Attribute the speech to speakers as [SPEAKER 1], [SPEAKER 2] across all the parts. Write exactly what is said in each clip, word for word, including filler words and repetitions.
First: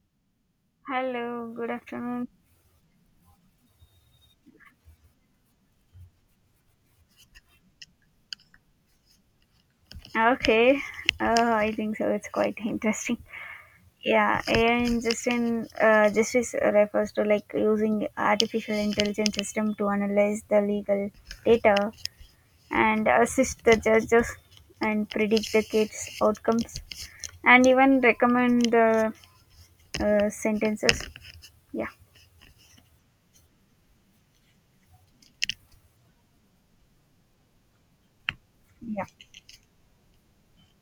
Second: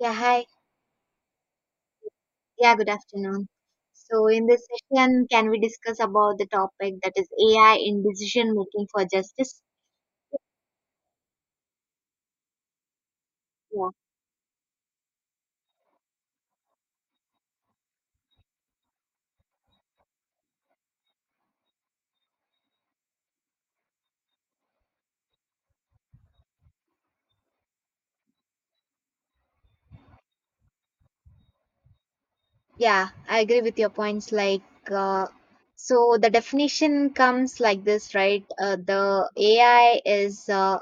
[SPEAKER 1] Yeah, hi.
[SPEAKER 2] Hello, good afternoon.
[SPEAKER 1] Yeah, good afternoon. So, in this session, can we discuss about the topic that is A I in decision making for justice?
[SPEAKER 2] Okay, uh, I think so. It's quite interesting.
[SPEAKER 1] Yeah,
[SPEAKER 2] Yeah, A I in Justin, uh, justice refers to like using artificial intelligence system to analyze the legal data and assist the judges and predict the case outcomes and even recommend the uh, sentences. Yeah,
[SPEAKER 1] yeah, I agree with your points. Like, uh, so the definition comes like this, right? Uh,
[SPEAKER 2] yeah.
[SPEAKER 1] the A I is uh,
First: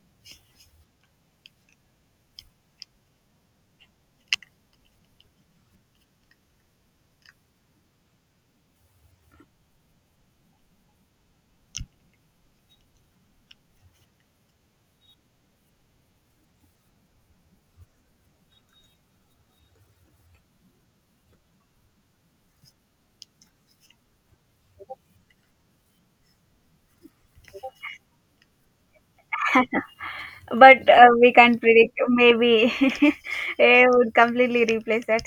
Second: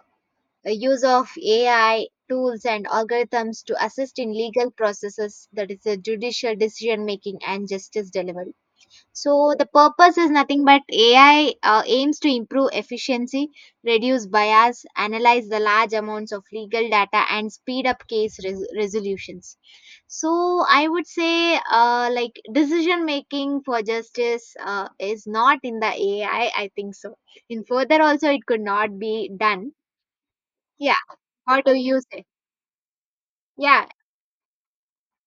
[SPEAKER 1] a use of A I tools and algorithms to assist in legal processes, that is, a judicial decision making and justice delivery. So the purpose is nothing but A I uh, aims to improve efficiency, reduce bias, analyze the large amounts of legal data, and speed up case res- resolutions. So I would say, uh, like decision making for justice uh, is not in the A I. I I think so. In further, also it could not be done.
[SPEAKER 2] But
[SPEAKER 1] Yeah.
[SPEAKER 2] uh, we can't
[SPEAKER 1] What do
[SPEAKER 2] predict.
[SPEAKER 1] you say?
[SPEAKER 2] Maybe A I
[SPEAKER 1] Yeah.
[SPEAKER 2] would completely replace that.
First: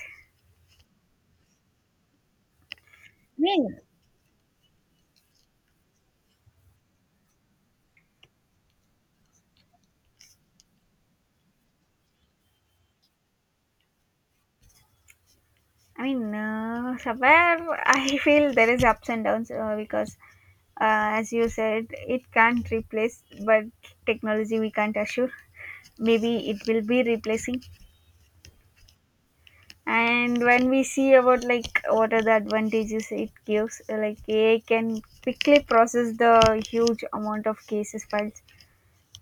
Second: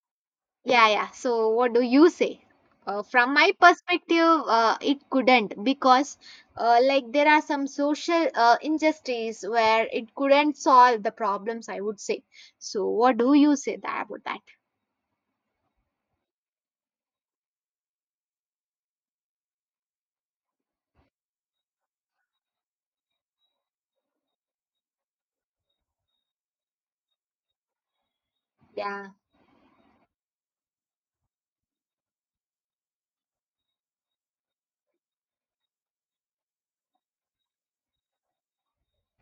[SPEAKER 1] Yeah, yeah. So, what do you say? Uh, from my
[SPEAKER 2] Me.
[SPEAKER 1] perspective, uh, it couldn't because, uh, like, there are some social uh, injustice where it couldn't solve the problems, I would say. So, what do you say that about that?
[SPEAKER 2] I mean, uh, somewhere I feel there is ups and downs uh, because, uh, as you said, it can't replace, but technology we can't assure. Maybe it will be replacing.
[SPEAKER 1] Yeah,
[SPEAKER 2] And when we see about like what are the advantages it gives, uh, like A I can quickly process the huge amount of cases files,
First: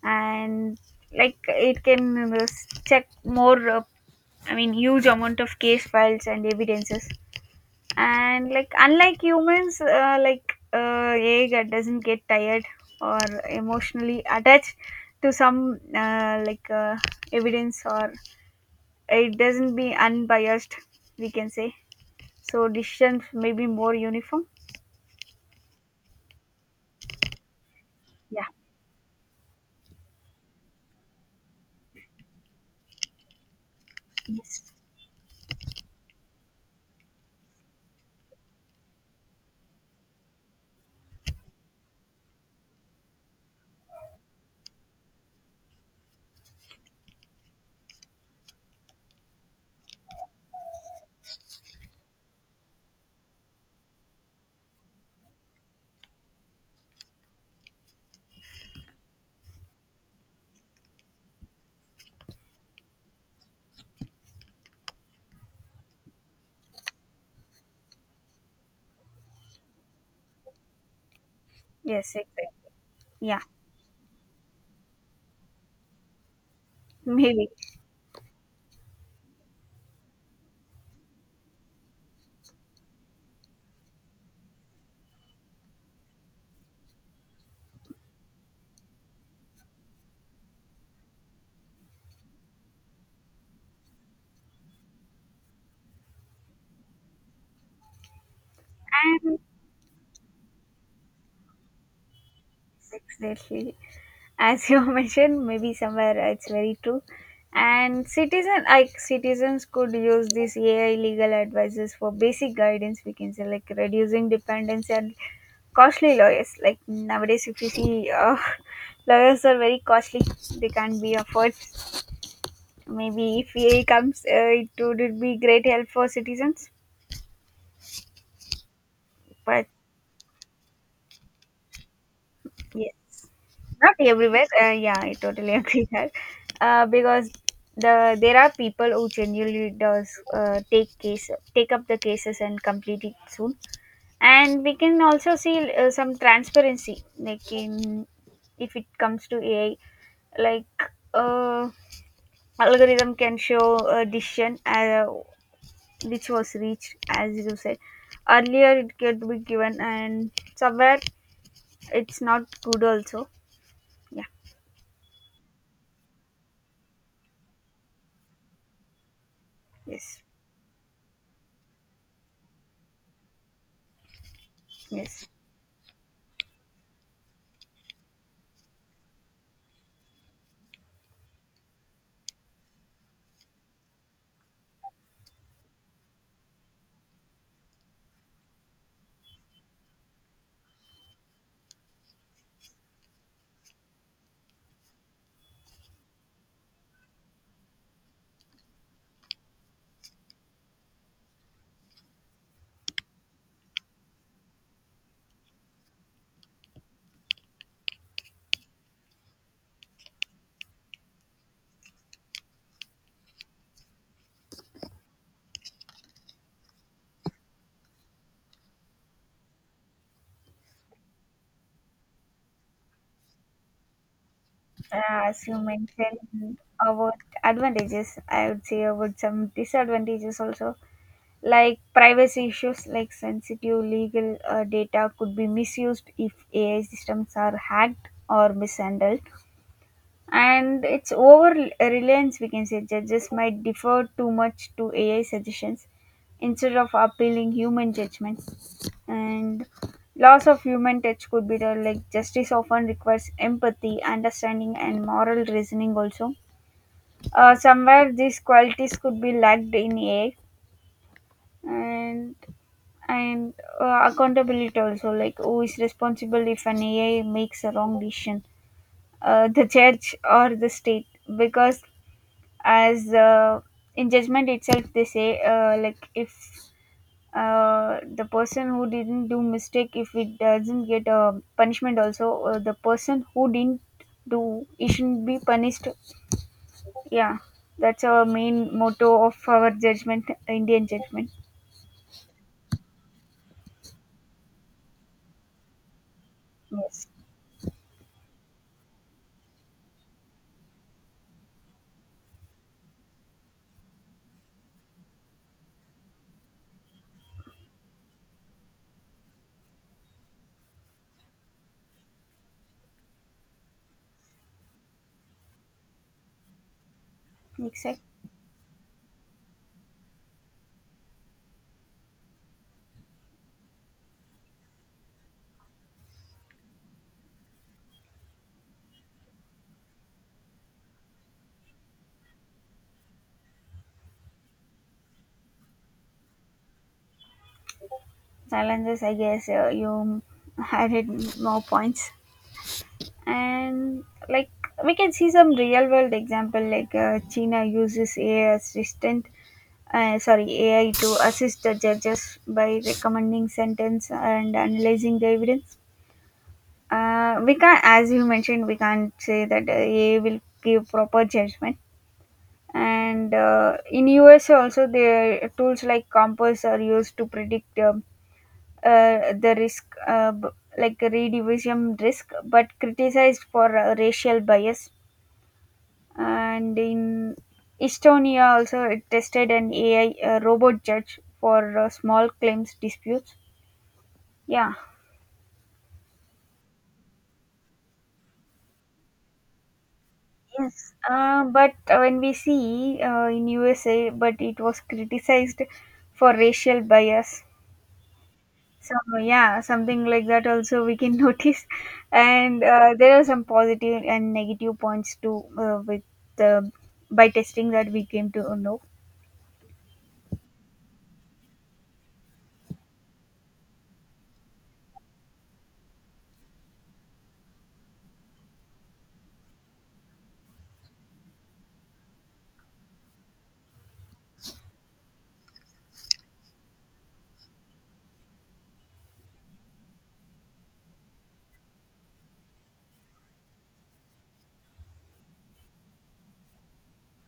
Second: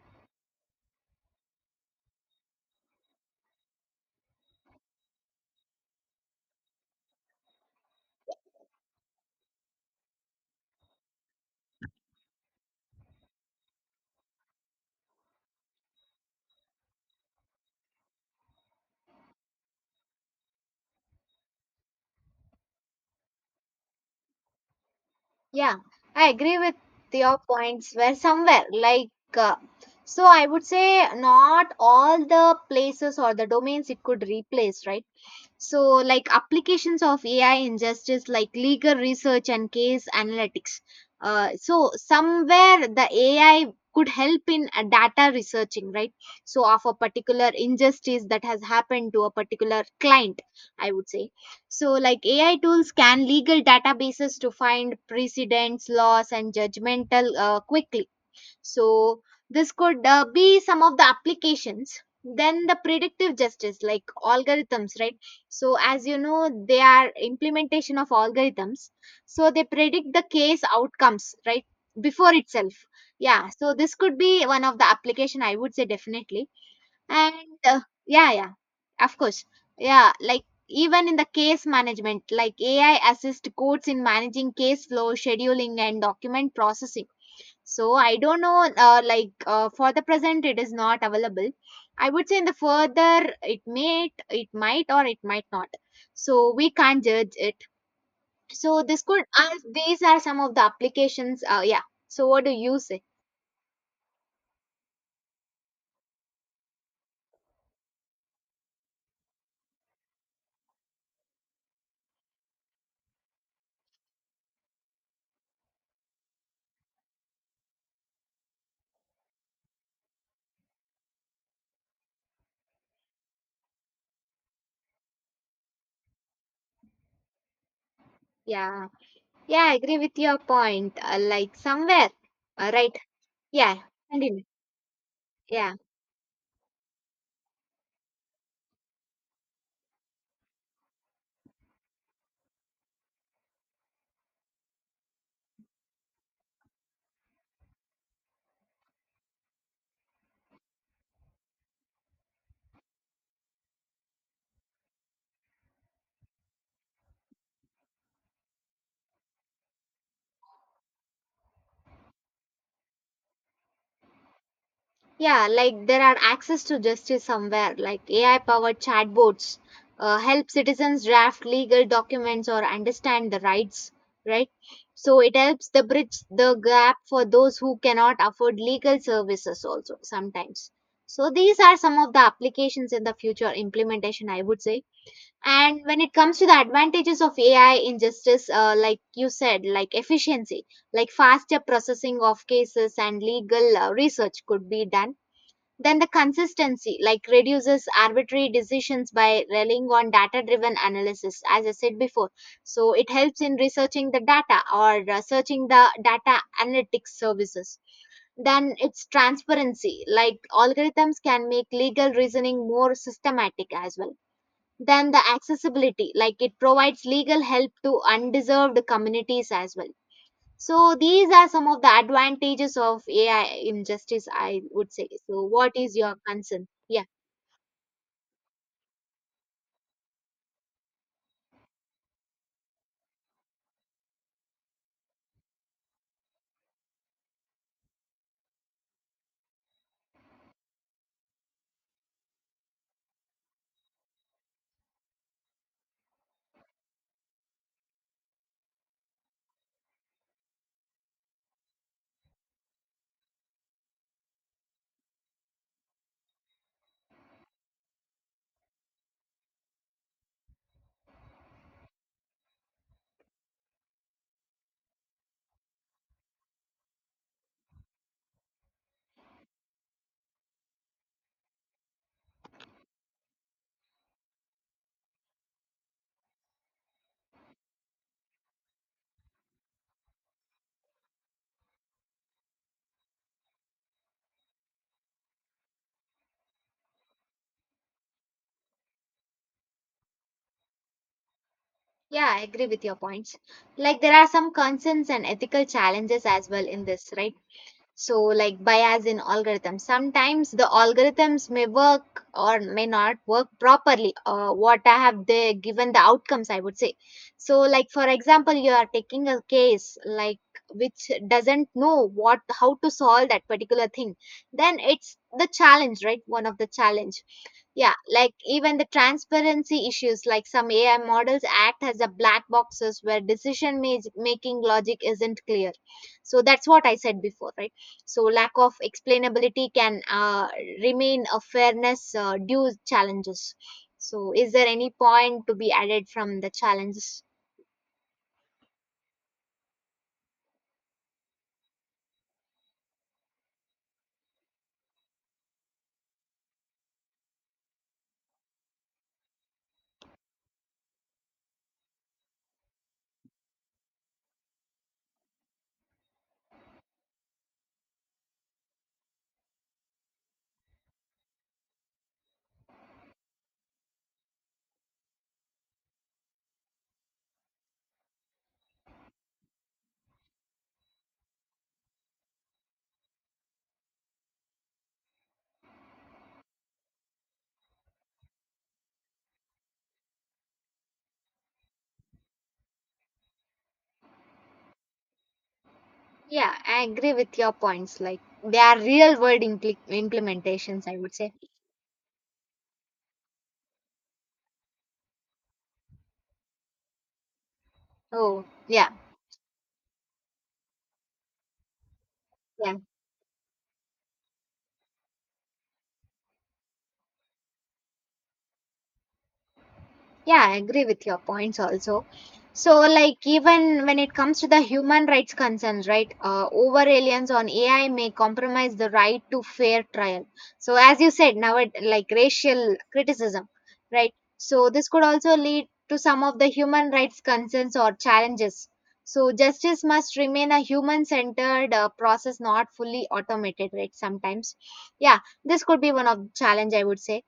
[SPEAKER 2] and like it can uh, check more. Uh, I mean, huge amount of case files and evidences and like unlike humans uh, like uh, yeah, that doesn't get tired or emotionally attached to some uh, like uh, evidence, or it doesn't be unbiased, we can say, so decisions may be more uniform.
[SPEAKER 1] yeah. I agree with your points where
[SPEAKER 2] Yeah,
[SPEAKER 1] somewhere, like, uh, so I would say not all the places or the domains it could
[SPEAKER 2] yes,
[SPEAKER 1] replace, right? So, like applications of A I in justice, like legal research and case analytics. Uh, so, somewhere the A I could help in uh, data researching, right? So, of a particular injustice that has happened to a particular client, I would say. So, like A I tools scan legal databases to find precedents, laws, and judgmental uh, quickly, so this could uh, be some of the applications. Then the predictive justice, like algorithms, right? So as you know, they are implementation of algorithms. So they predict the case outcomes, right?
[SPEAKER 2] yes,
[SPEAKER 1] Before
[SPEAKER 2] exactly.
[SPEAKER 1] itself.
[SPEAKER 2] Yeah,
[SPEAKER 1] Yeah. So this could be one of the application I would say definitely. And
[SPEAKER 2] maybe.
[SPEAKER 1] uh, yeah, yeah, of course. Yeah, like even in the case management, like A I assist courts in managing case flow, scheduling, and document processing, so I don't know, uh, like uh, for the present, it is not available. I would say in the further, it may, it might, or it might not. So we can't judge it. So this could,
[SPEAKER 2] And
[SPEAKER 1] uh, these are some of the applications. Uh, yeah. So what do you say?
[SPEAKER 2] six days, as you mentioned, maybe somewhere it's very true, and citizen, like citizens, could use these AI legal advisors for basic guidance, we can say, like reducing dependence and costly lawyers. Like nowadays if you see, uh, lawyers are very costly, they can't be afforded. Maybe if AI comes, uh, it would be great help for citizens.
[SPEAKER 1] Yeah, yeah,
[SPEAKER 2] But
[SPEAKER 1] I agree with your point. Uh, like somewhere, uh,
[SPEAKER 2] yeah,
[SPEAKER 1] right? Yeah,
[SPEAKER 2] not
[SPEAKER 1] continue.
[SPEAKER 2] everywhere. Uh, yeah, I totally
[SPEAKER 1] Yeah.
[SPEAKER 2] agree that. Uh, because the there are people who genuinely does uh, take case take up the cases and complete it soon. And we can also see uh, some transparency, like in, if it comes to AI, like, uh, algorithm can show a decision uh, which was reached, as you said earlier, it could be given. And somewhere it's not good also. Yeah,
[SPEAKER 1] Yeah, like there are access to justice somewhere, like A I powered chatbots uh,
[SPEAKER 2] yes,
[SPEAKER 1] help citizens draft legal documents or understand the rights, right? So
[SPEAKER 2] yes.
[SPEAKER 1] it helps the bridge the gap for those who cannot afford legal services also sometimes. So these are some of the applications in the future implementation, I would say. And when it comes to the advantages of A I in justice, uh, like you said, like efficiency, like faster processing of cases and legal uh, research could be done, then the consistency, like reduces arbitrary decisions by relying on data driven analysis, as I said before. So it helps in researching the data or uh, searching the data analytics services. Then it's transparency, like algorithms can make legal reasoning more systematic as well. Then the accessibility, like it provides legal help to undeserved communities as well, so these are some of the advantages of A I injustice, I would
[SPEAKER 2] Uh,
[SPEAKER 1] say. So
[SPEAKER 2] as you
[SPEAKER 1] what is your
[SPEAKER 2] mentioned
[SPEAKER 1] concern? Yeah,
[SPEAKER 2] about advantages, I would say about some disadvantages also, like privacy issues, like sensitive legal uh, data could be misused if A I systems are hacked or mishandled. And it's over reliance, we can say, judges might defer too much to AI suggestions instead of appealing human judgment. And loss of human touch could be there, like justice often requires empathy, understanding and moral reasoning also. Uh, somewhere these qualities could be lacked in AI. And and uh, accountability also, like who is responsible if an AI makes a wrong decision, uh, the church or the state? Because as uh, in judgment itself they say, uh, like if, uh, the person who didn't do mistake, if it doesn't get a punishment also, uh, the person who didn't do it shouldn't be punished. Yeah, that's our main motto of our judgment, Indian judgment.
[SPEAKER 1] yeah, I agree with your points. Like there are some concerns and ethical challenges as well in
[SPEAKER 2] Yes,
[SPEAKER 1] this, right? So, like bias in algorithms. Sometimes the algorithms may work or may not work properly. Uh, what I have they given the outcomes, I would say. So, like for example, you are taking a case like which doesn't know what how to solve that particular thing. Then it's the challenge, right? One of the challenge, yeah,
[SPEAKER 2] exact.
[SPEAKER 1] like even the transparency issues, like some A I models act as a black boxes where decision ma- making logic isn't clear. So that's what I said before, right? So lack of explainability can uh, remain a fairness uh, due challenges. So is there any point to be added from the challenges?
[SPEAKER 2] Challenges, I guess, uh, you added more points. And like, we can see some real world example, like, uh, China uses AI assistant, uh, sorry, A I to assist the judges by recommending sentence and analyzing the evidence. Uh, we can, as you mentioned, we can't say that uh, A I will give proper judgment. And uh, in U S A also, the tools like Compass are used to predict um, uh, the risk, uh, b- like redivision risk, but criticized for uh, racial bias. And in Estonia also, it tested an A I uh, robot judge for uh, small claims disputes. Yeah.
[SPEAKER 1] Yeah, I agree with your points. Like they are real world impl- implementations,
[SPEAKER 2] Yes,
[SPEAKER 1] I would say.
[SPEAKER 2] uh, but when we see uh, in U S A, but it was criticized for racial bias.
[SPEAKER 1] Oh, yeah,
[SPEAKER 2] So yeah, something like that also we can notice. And
[SPEAKER 1] yeah.
[SPEAKER 2] uh, there are some positive and negative points too, uh, with the, by testing that we came to know.
[SPEAKER 1] Yeah, I agree with your points also. So, like, even when it comes to the human rights concerns, right, uh, over reliance on A I may compromise the right to fair trial. So, as you said, now it like racial criticism, right? So, this could also lead to some of the human rights concerns or challenges. So, justice must remain a human centered uh, process, not fully automated, right? Sometimes, yeah, this could be one of the challenge I would say,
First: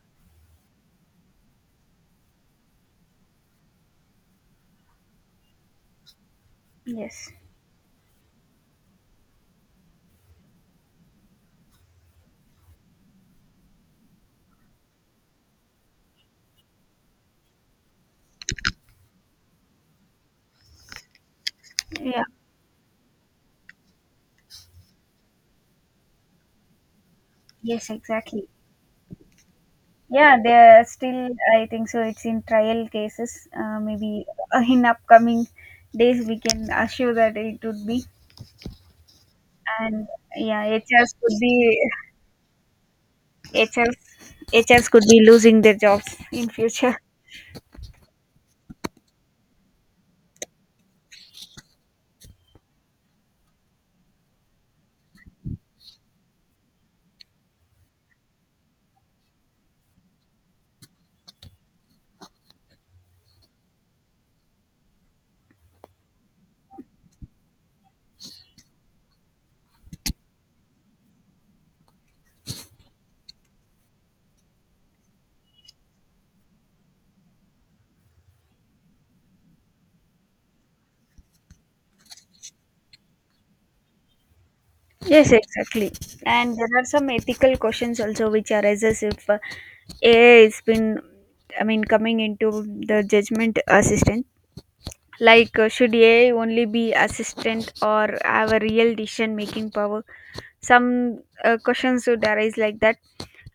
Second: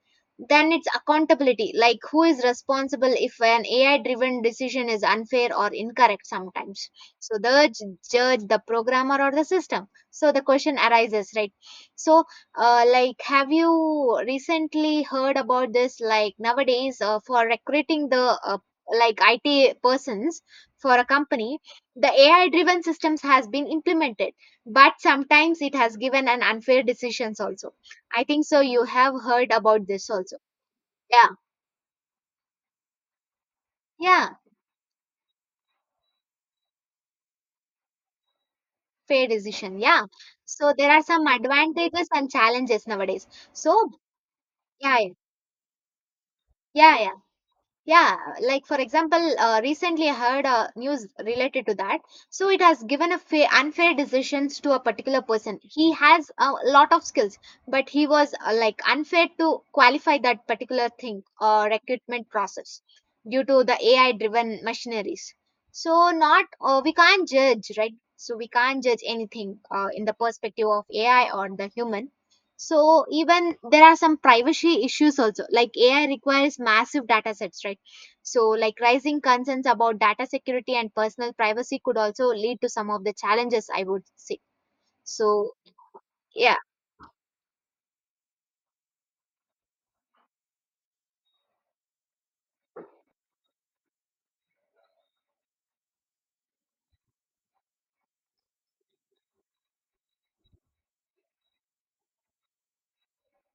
[SPEAKER 1] then it's accountability, like who is responsible if an A I driven decision is unfair or incorrect sometimes.
[SPEAKER 2] Yes,
[SPEAKER 1] So the j- judge, the programmer, or the system. So the question arises, right? So, uh, like, have you recently heard about this? Like nowadays, uh, for recruiting the uh, like I T persons for a company, the
[SPEAKER 2] yeah,
[SPEAKER 1] A I driven systems has been implemented, but sometimes it has given an unfair decisions also.
[SPEAKER 2] yes,
[SPEAKER 1] I think
[SPEAKER 2] exactly.
[SPEAKER 1] so. You have heard about this
[SPEAKER 2] Yeah,
[SPEAKER 1] also.
[SPEAKER 2] they're
[SPEAKER 1] Yeah,
[SPEAKER 2] still, I think so, it's in trial cases. Uh, maybe
[SPEAKER 1] yeah,
[SPEAKER 2] uh, in upcoming days, we can assure that it would be.
[SPEAKER 1] fair decision. Yeah.
[SPEAKER 2] And yeah,
[SPEAKER 1] So there are
[SPEAKER 2] H Rs
[SPEAKER 1] some
[SPEAKER 2] could be,
[SPEAKER 1] advantages and challenges nowadays. So,
[SPEAKER 2] H Rs, H Rs
[SPEAKER 1] yeah,
[SPEAKER 2] could
[SPEAKER 1] yeah,
[SPEAKER 2] be losing their jobs in future.
[SPEAKER 1] yeah, yeah. Yeah, like for example, uh, recently I heard uh, news related to that. So it has given a fa- unfair decisions to a particular person. He has a lot of skills, but he was uh, like unfair to qualify that particular thing or recruitment process due to the A I driven machineries. So not uh, we can't judge, right? So we can't judge anything uh, in the perspective of A I or the human. So even there are some privacy issues also. Like A I requires massive data sets, right? So, like rising concerns about data security and personal privacy could also lead to some of the challenges, I would say.
[SPEAKER 2] Yes,
[SPEAKER 1] So,
[SPEAKER 2] exactly.
[SPEAKER 1] yeah,
[SPEAKER 2] And there are some ethical questions also which arises if uh, A I has been, I mean, coming into the judgment assistant. Like, uh, should A I only be assistant or have a real decision making power? Some, uh, questions would arise like that.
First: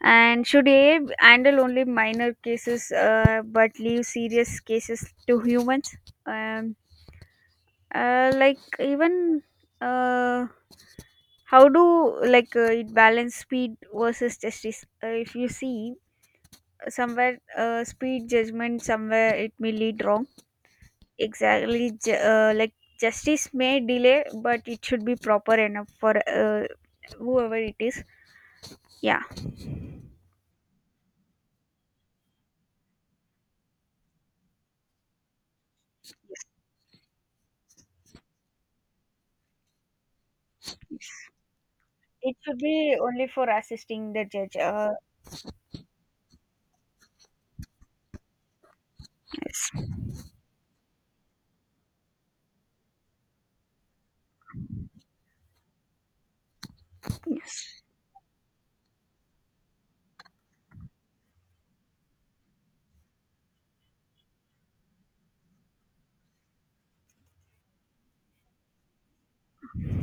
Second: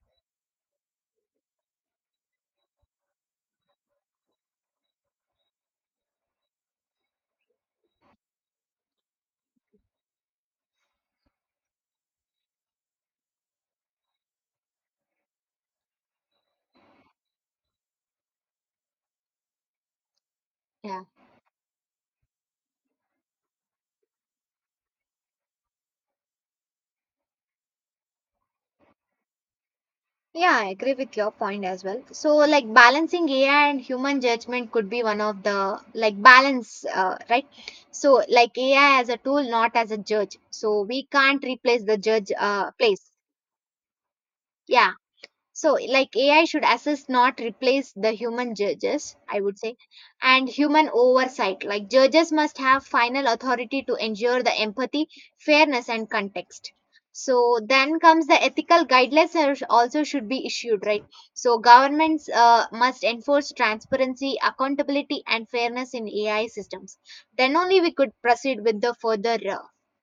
[SPEAKER 2] And should AI handle only minor cases, uh, but leave serious cases to humans? um, uh, like even, uh, how do like uh, it balance speed versus justice. Uh, if you see, somewhere, uh, speed judgment, somewhere it may lead wrong.
[SPEAKER 1] yeah.
[SPEAKER 2] Exactly. Ju- uh, like, justice may delay but it should be proper enough for, uh, whoever it is. Yeah.
[SPEAKER 1] Yeah, I agree with your point as well. So, like balancing A I and human judgment could be one of the like balance, uh, right? So, like A I as a tool, not as a judge. So, we can't replace the judge
[SPEAKER 2] It should
[SPEAKER 1] uh,
[SPEAKER 2] be
[SPEAKER 1] place.
[SPEAKER 2] only for assisting the judge. Uh,
[SPEAKER 1] Yeah, so like AI should assist, not replace the human judges, I would
[SPEAKER 2] Yes,
[SPEAKER 1] say. And human oversight, like judges must have final authority to ensure the empathy, fairness and context. So
[SPEAKER 2] yes,
[SPEAKER 1] then comes the ethical guidelines are- sh- also should be issued, right? So governments uh, must enforce transparency, accountability and fairness in AI systems. Then only we could proceed with the further uh,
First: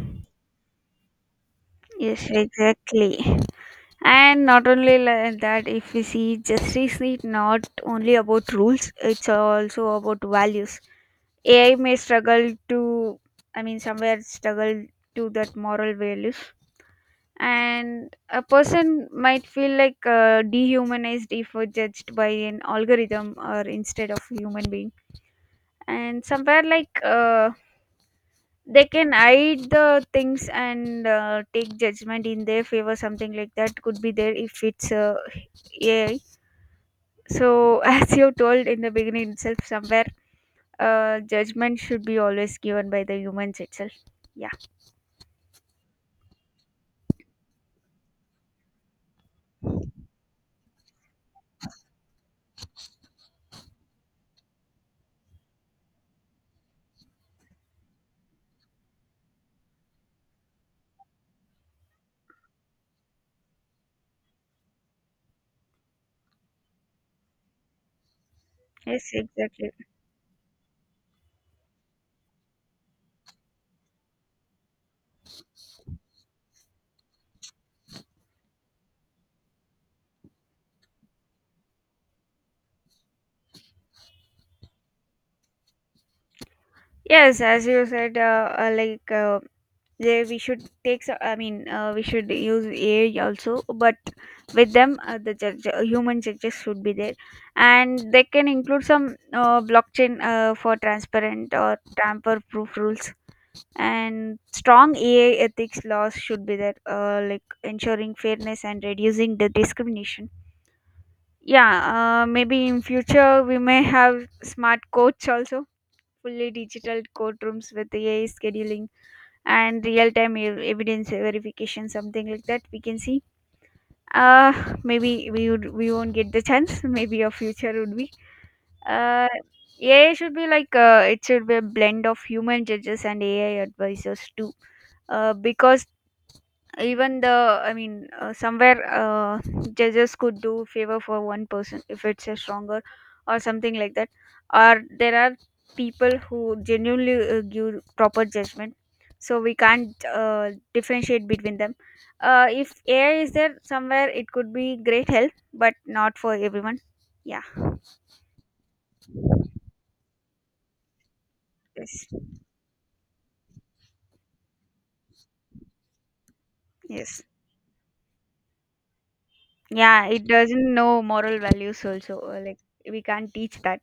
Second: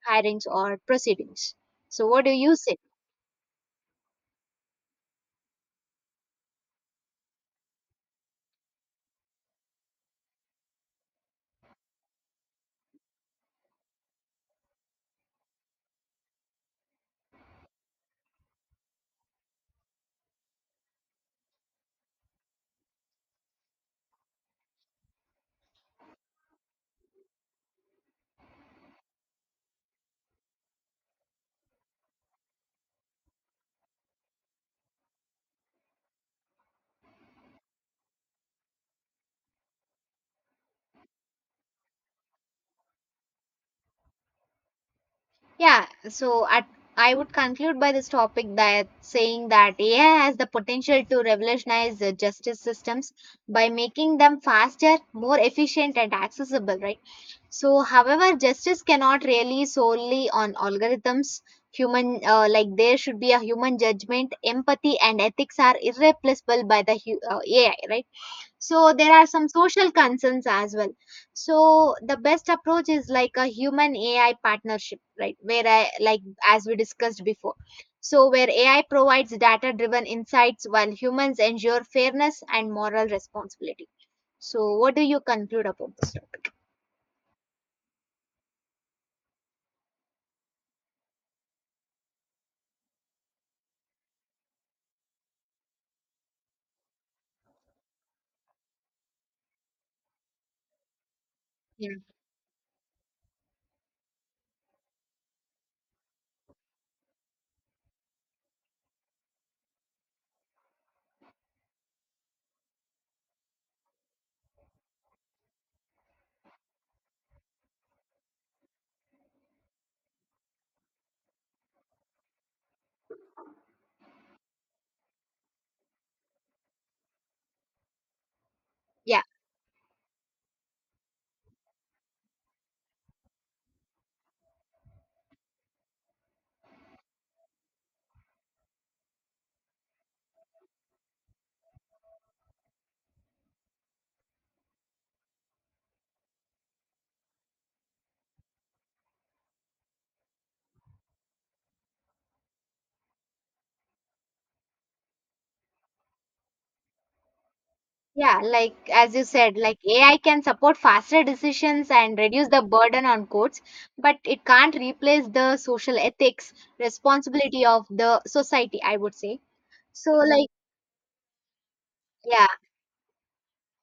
[SPEAKER 1] hirings or proceedings. So what
[SPEAKER 2] yes,
[SPEAKER 1] do you say?
[SPEAKER 2] exactly. And not only like that, if we see, justice is not only about rules, it's also about values. A I may struggle to, I mean, somewhere struggle to that moral values. And a person might feel like uh, dehumanized if we're judged by an algorithm or instead of human being. And somewhere, like, uh, they can hide the things and uh, take judgment in their favor, something like that could be there if it's uh, AI. So as you told in the beginning itself, somewhere, uh, judgment should be always given by the humans itself. Yeah,
[SPEAKER 1] Yeah, so at, I would conclude by this topic that saying that A I has the potential to revolutionize the justice systems by making them faster, more efficient, and accessible, right? So, however, justice cannot rely solely on algorithms. Human, uh, like there should be a human judgment, empathy, and ethics are irreplaceable by the hu- uh, A I, right? So
[SPEAKER 2] yes,
[SPEAKER 1] there are some
[SPEAKER 2] exactly.
[SPEAKER 1] social concerns as well, so the best approach is like a human AI partnership, right, where I like as we discussed before, so where AI provides data driven insights while humans ensure fairness and moral responsibility. So what do you conclude about this?
[SPEAKER 2] Yes, as you said, uh, uh, like uh, they we should take, so- i mean uh, we should use AI also, but with them, uh, the judge, uh, human judges should be there. And they can include some uh, blockchain uh, for transparent or
[SPEAKER 1] Yeah,
[SPEAKER 2] tamper proof rules. And strong AI ethics laws should be there, uh, like ensuring fairness and reducing the discrimination. Yeah, uh, maybe in future we may have smart courts also, fully digital courtrooms with AI scheduling and real time evidence verification, something like that we can see. uh Maybe we would we won't get the chance. Maybe our future would be,
[SPEAKER 1] yeah,
[SPEAKER 2] uh, A I should be like, uh, it should be a blend of human judges and A I advisors too, uh, because even the I mean uh, somewhere, uh, judges could do favor for one person if it's a stronger, or something like that. Or there are people who genuinely uh, give proper judgment, so we can't uh, differentiate between them. Uh, if AI is there, somewhere it could be great help but not for everyone. Yeah,
[SPEAKER 1] yeah, like as you said, like AI can support faster decisions
[SPEAKER 2] yes,
[SPEAKER 1] and reduce the burden on courts, but it can't replace the social ethics
[SPEAKER 2] yes.
[SPEAKER 1] responsibility of the society, I would say.
[SPEAKER 2] Yeah,
[SPEAKER 1] So,
[SPEAKER 2] it
[SPEAKER 1] like,
[SPEAKER 2] doesn't know moral values also. Uh,
[SPEAKER 1] yeah,
[SPEAKER 2] like we can't teach that.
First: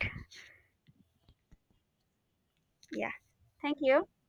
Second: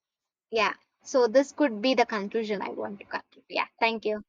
[SPEAKER 1] yeah. So, this could be the conclusion I want to
[SPEAKER 2] Yeah,
[SPEAKER 1] conclude. Yeah,
[SPEAKER 2] thank
[SPEAKER 1] thank
[SPEAKER 2] you.
[SPEAKER 1] you.